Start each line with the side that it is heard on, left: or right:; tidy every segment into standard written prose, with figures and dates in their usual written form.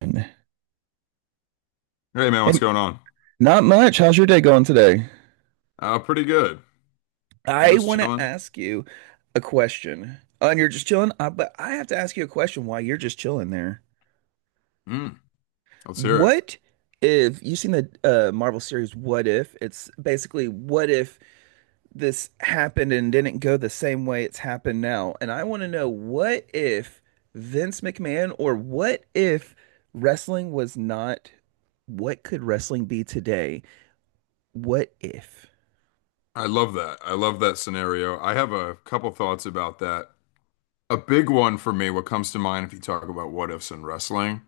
right: Hey,
left: Hey man, what's going on?
right: not much. How's your day going today?
left: Pretty good. I'm
right: I
left: just
right: want to
left: chilling.
right: ask you a question. Oh, and you're just chilling, but I have to ask you a question while you're just chilling there.
left: Mm, let's hear it.
right: What if you've seen the Marvel series What If? It's basically what if this happened and didn't go the same way it's happened now? And I want to know what if Vince McMahon or what if wrestling was not, what could wrestling be today? What if?
left: I love that. I love that scenario. I have a couple thoughts about that. A big one for me, what comes to mind if you talk about what ifs in wrestling,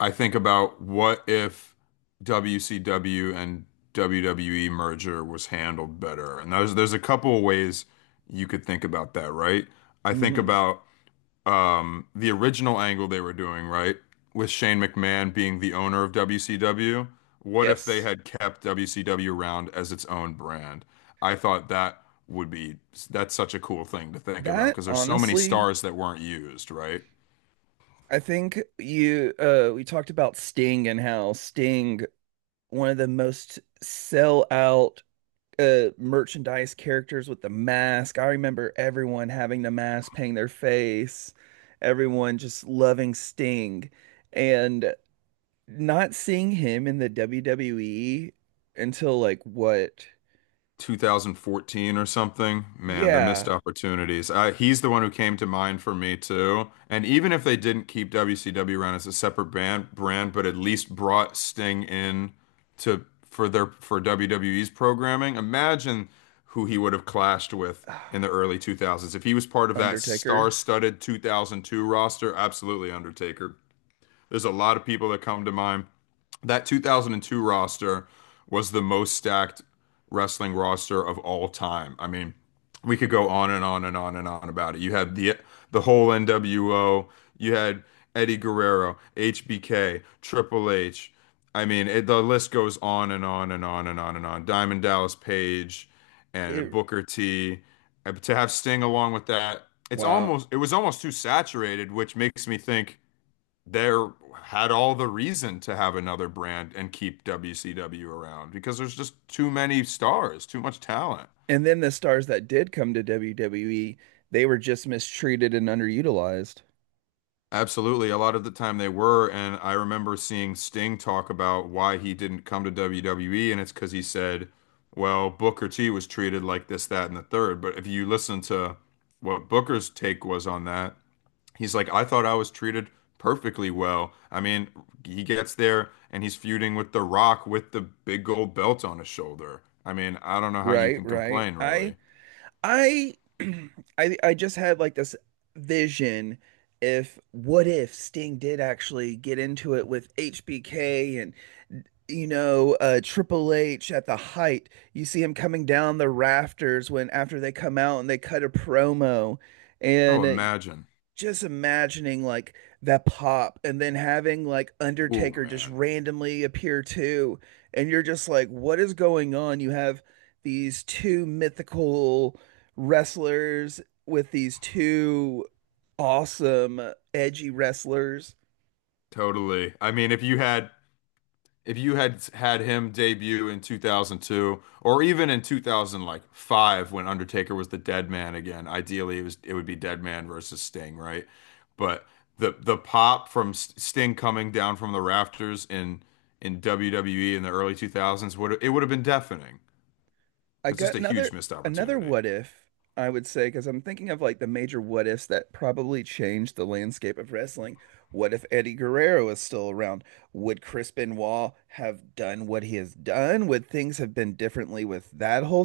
left: I think about what if WCW and WWE merger was handled better. And there's a couple of ways you could think about that, right? I think
right: Hmm.
left: about the original angle they were doing, right? With Shane McMahon being the owner of WCW. What if they
right: Yes.
left: had kept WCW around as its own brand? I thought that would be, that's such a cool thing to think about
right: That
left: because there's so many
right: honestly,
left: stars that weren't used, right?
right: I think you we talked about Sting and how Sting, one of the most sell out merchandise characters with the mask. I remember everyone having the mask, painting their face, everyone just loving Sting. And not seeing him in the WWE until like what?
left: 2014 or something. Man, the missed
right: Yeah.
left: opportunities. He's the one who came to mind for me too. And even if they didn't keep WCW around as a separate brand, but at least brought Sting in to for their for WWE's programming. Imagine who he would have clashed with in the early 2000s if he was part of that
right: Undertaker.
left: star-studded 2002 roster. Absolutely, Undertaker. There's a lot of people that come to mind. That 2002 roster was the most stacked wrestling roster of all time. I mean, we could go on and on and on and on about it. You had the whole NWO, you had Eddie Guerrero, HBK, Triple H. I mean, the list goes on and on and on and on and on. Diamond Dallas Page and
right: It
left: Booker T. To have Sting along with that,
right: wow.
left: it was almost too saturated, which makes me think there had all the reason to have another brand and keep WCW around because there's just too many stars, too much talent.
right: And then the stars that did come to WWE, they were just mistreated and underutilized.
left: Absolutely. A lot of the time they were. And I remember seeing Sting talk about why he didn't come to WWE. And it's because he said, well, Booker T was treated like this, that, and the third. But if you listen to what Booker's take was on that, he's like, I thought I was treated perfectly well. I mean, he gets there and he's feuding with The Rock with the big gold belt on his shoulder. I mean, I don't know how you
right: Right,
left: can
right: right.
left: complain,
right: I
left: really.
right: I I just had like this vision if what if Sting did actually get into it with HBK and Triple H at the height. You see him coming down the rafters when after they come out and they cut a promo
left: Oh,
right: and
left: imagine.
right: just imagining like that pop and then having like
left: Ooh,
right: Undertaker just
left: man.
right: randomly appear too. And you're just like, what is going on? You have these two mythical wrestlers with these two awesome, edgy wrestlers.
left: Totally. I mean, if you had had him debut in 2002 or even in 2005 when Undertaker was the Dead Man again, ideally it would be Dead Man versus Sting, right? But the pop from Sting coming down from the rafters in WWE in the early 2000s would it would have been deafening.
right: I
left: It's just
right: got
left: a huge missed
right: another
left: opportunity.
right: what if I would say because I'm thinking of like the major what ifs that probably changed the landscape of wrestling. What if Eddie Guerrero is still around? Would Chris Benoit have done what he has done? Would things have been differently with that whole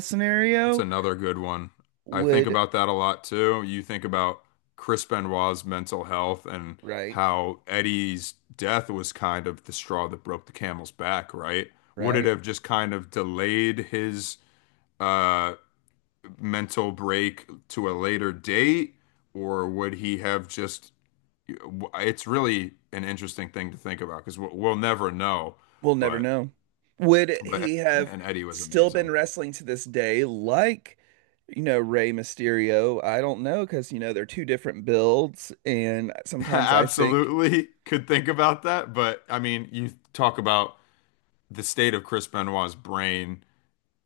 left: That's
right: scenario?
left: another good one. I think
right: Would
left: about that a lot too. You think about Chris Benoit's mental health and
right: right,
left: how Eddie's death was kind of the straw that broke the camel's back, right? Would it
right: right?
left: have just kind of delayed his uh, mental break to a later date, or would he have just? It's really an interesting thing to think about because we'll never know.
right: We'll never
left: But
right: know. Would he have
left: man, Eddie was
right: still been
left: amazing.
right: wrestling to this day like you know, Rey Mysterio. I don't know because, you know, they're two different builds. And sometimes I think
left: Absolutely could think about that, but I mean, you talk about the state of Chris Benoit's brain.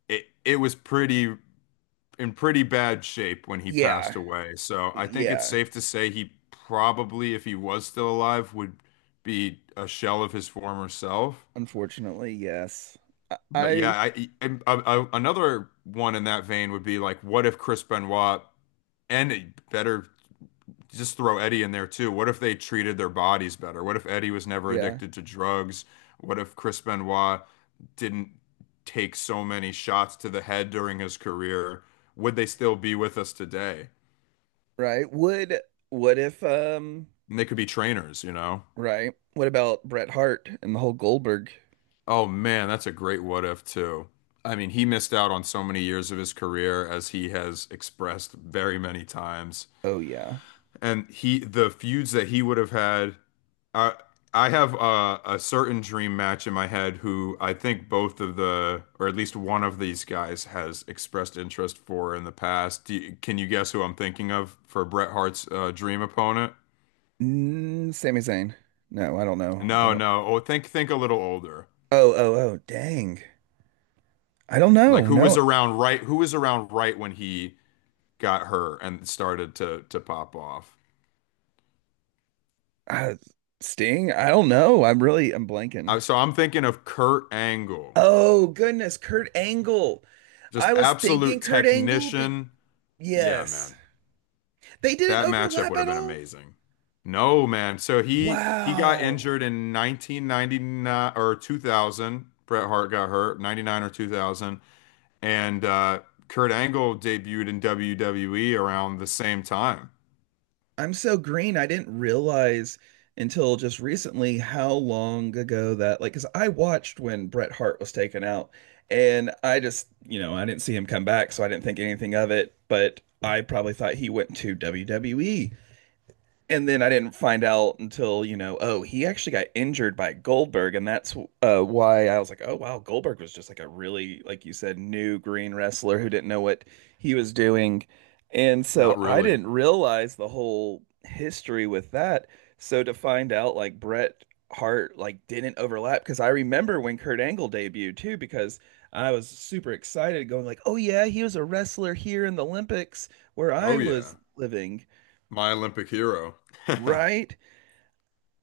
left: It was pretty in pretty bad shape when he passed
right: yeah.
left: away. So I think it's
right: Yeah.
left: safe to say he probably, if he was still alive, would be a shell of his former self.
right: Unfortunately, yes. I,
left: But yeah,
right: I
left: another one in that vein would be like, what if Chris Benoit and better just throw Eddie in there too. What if they treated their bodies better? What if Eddie was never
right: yeah,
left: addicted to drugs? What if Chris Benoit didn't take so many shots to the head during his career? Would they still be with us today?
right: right. Would what if
left: And they could be trainers, you know?
right: right. What about Bret Hart and the whole Goldberg?
left: Oh man, that's a great what if too. I mean, he missed out on so many years of his career as he has expressed very many times.
right: Oh yeah.
left: And he the feuds that he would have had I I have a certain dream match in my head who I think both of the, or at least one of these guys has expressed interest for in the past. Do you- can you guess who I'm thinking of for Bret Hart's dream opponent?
right: Mm, Sami Zayn. No, I don't know. I
left: No,
right: don't.
left: no. Oh, think a little older.
right: Oh, oh, oh, dang. I don't
left: Like
right: know.
left: who was
right: No.
left: around right? Who was around right when he got hurt and started to pop off?
right: Uh, Sting? I don't know. I'm really I'm blanking.
left: So I'm thinking of Kurt Angle,
right: Oh, goodness, Kurt Angle.
left: just
right: I was thinking
left: absolute
right: Kurt Angle, but
left: technician. Yeah,
right: yes.
left: man.
right: They didn't
left: That matchup
right: overlap
left: would have
right: at
left: been
right: all?
left: amazing. No, man. So he got
right: Wow.
left: injured in 1999 or 2000. Bret Hart got hurt, 99 or 2000, and Kurt Angle debuted in WWE around the same time.
right: I'm so green. I didn't realize until just recently how long ago that, like, because I watched when Bret Hart was taken out, and I just, you know, I didn't see him come back, so I didn't think anything of it. But I probably thought he went to WWE. And then I didn't find out until, you know, oh, he actually got injured by Goldberg. And that's why I was like, oh, wow, Goldberg was just like a really, like you said, new green wrestler who didn't know what he was doing. And so
left: Not
right: I
left: really.
right: didn't realize the whole history with that. So to find out, like, Bret Hart, like, didn't overlap because I remember when Kurt Angle debuted too, because I was super excited going, like, oh, yeah, he was a wrestler here in the Olympics where
left: Oh
right: I was
left: yeah,
right: living,
left: my Olympic hero.
right: right?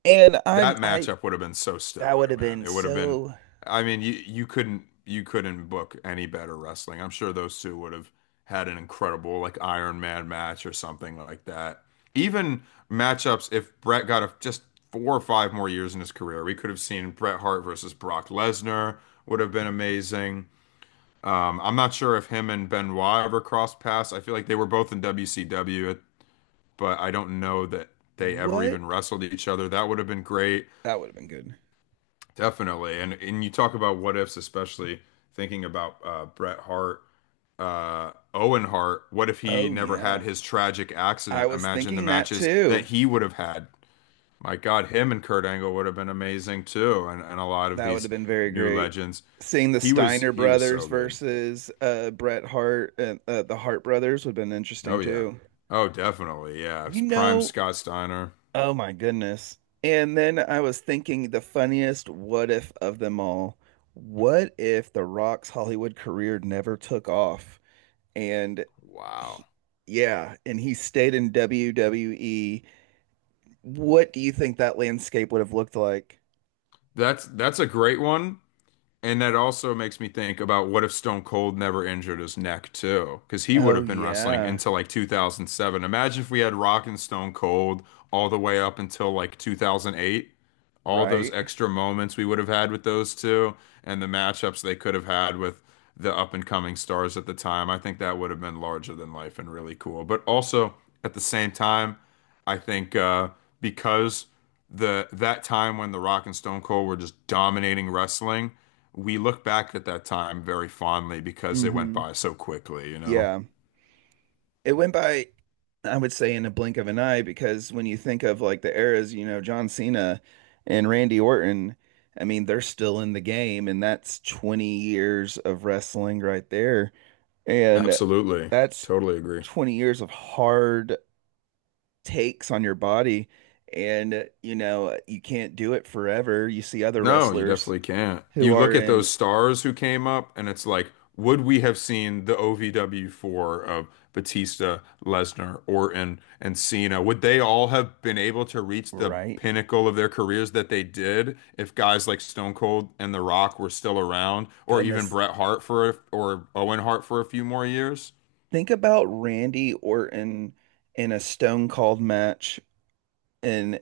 right: And I'm
left: That
right: I
left: matchup would have been so
right: that would
left: stellar,
right: have
left: man.
right: been
left: It would have been,
right: so
left: I mean, you couldn't book any better wrestling. I'm sure those two would have had an incredible like Iron Man match or something like that. Even matchups, if Brett got a, just 4 or 5 more years in his career, we could have seen Bret Hart versus Brock Lesnar would have been amazing. I'm not sure if him and Benoit ever crossed paths. I feel like they were both in WCW, but I don't know that they ever
right: what?
left: even wrestled each other. That would have been great.
right: That would have been good.
left: Definitely. And you talk about what ifs, especially thinking about Bret Hart, Owen Hart. What if he
right: Oh
left: never had
right: yeah.
left: his tragic
right: I
left: accident?
right: was
left: Imagine the
right: thinking that
left: matches that
right: too.
left: he would have had. My God, him and Kurt Angle would have been amazing too, and a lot of
right: That would
left: these
right: have been very
left: new
right: great.
left: legends.
right: Seeing the
left: He was
right: Steiner
left: he was
right: brothers
left: so good.
right: versus Bret Hart and the Hart brothers would have been
left: Oh
right: interesting
left: yeah.
right: too.
left: Oh, definitely. Yeah.
right: You
left: It's prime
right: know,
left: Scott Steiner.
right: oh my goodness. And then I was thinking the funniest what if of them all. What if The Rock's Hollywood career never took off? And he,
left: Wow.
right: yeah, and he stayed in WWE. What do you think that landscape would have looked like?
left: That's a great one. And that also makes me think about what if Stone Cold never injured his neck too? Because he would
right: Oh
left: have been wrestling
right: yeah,
left: until like 2007. Imagine if we had Rock and Stone Cold all the way up until like 2008, all those
right: right.
left: extra moments we would have had with those two and the matchups they could have had with the up and coming stars at the time. I think that would have been larger than life and really cool. But also at the same time, I think because the that time when The Rock and Stone Cold were just dominating wrestling, we look back at that time very fondly because it went
right: Mm-hmm.
left: by so quickly, you know?
right: Yeah. It went by, I would say, in a blink of an eye because when you think of like the eras, you know, John Cena and Randy Orton, I mean, they're still in the game, and that's 20 years of wrestling right there. And
left: Absolutely.
right: that's
left: Totally agree.
right: 20 years of hard takes on your body and you know you can't do it forever you see other
left: No, you
right: wrestlers
left: definitely can't.
right: who
left: You
right: are
left: look at
right: in
left: those stars who came up, and it's like, would we have seen the OVW four of Batista, Lesnar, Orton, and Cena? Would they all have been able to reach the
right: right
left: pinnacle of their careers that they did if guys like Stone Cold and The Rock were still around, or even
right: goodness
left: Bret Hart for a, or Owen Hart for a few more years?
right: think about Randy Orton in a Stone Cold match and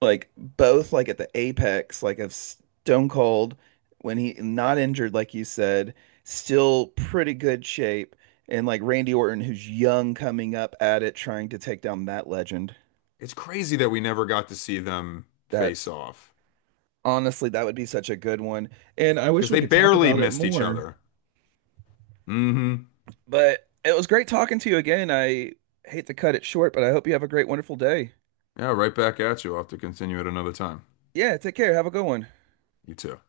right: like both like at the apex like of Stone Cold when he not injured like you said still pretty good shape and like Randy Orton who's young coming up at it trying to take down that legend
left: It's crazy that we never got to see them face
right: that.
left: off
right: Honestly, that would be such a good one. And I wish
left: because
right: we
left: they
right: could talk
left: barely
right: about it
left: missed each
right: more.
left: other. Hmm.
right: But it was great talking to you again. I hate to cut it short, but I hope you have a great, wonderful day.
left: Yeah, right back at you. I'll have to continue at another time.
right: Yeah, take care. Have a good one.
left: You too.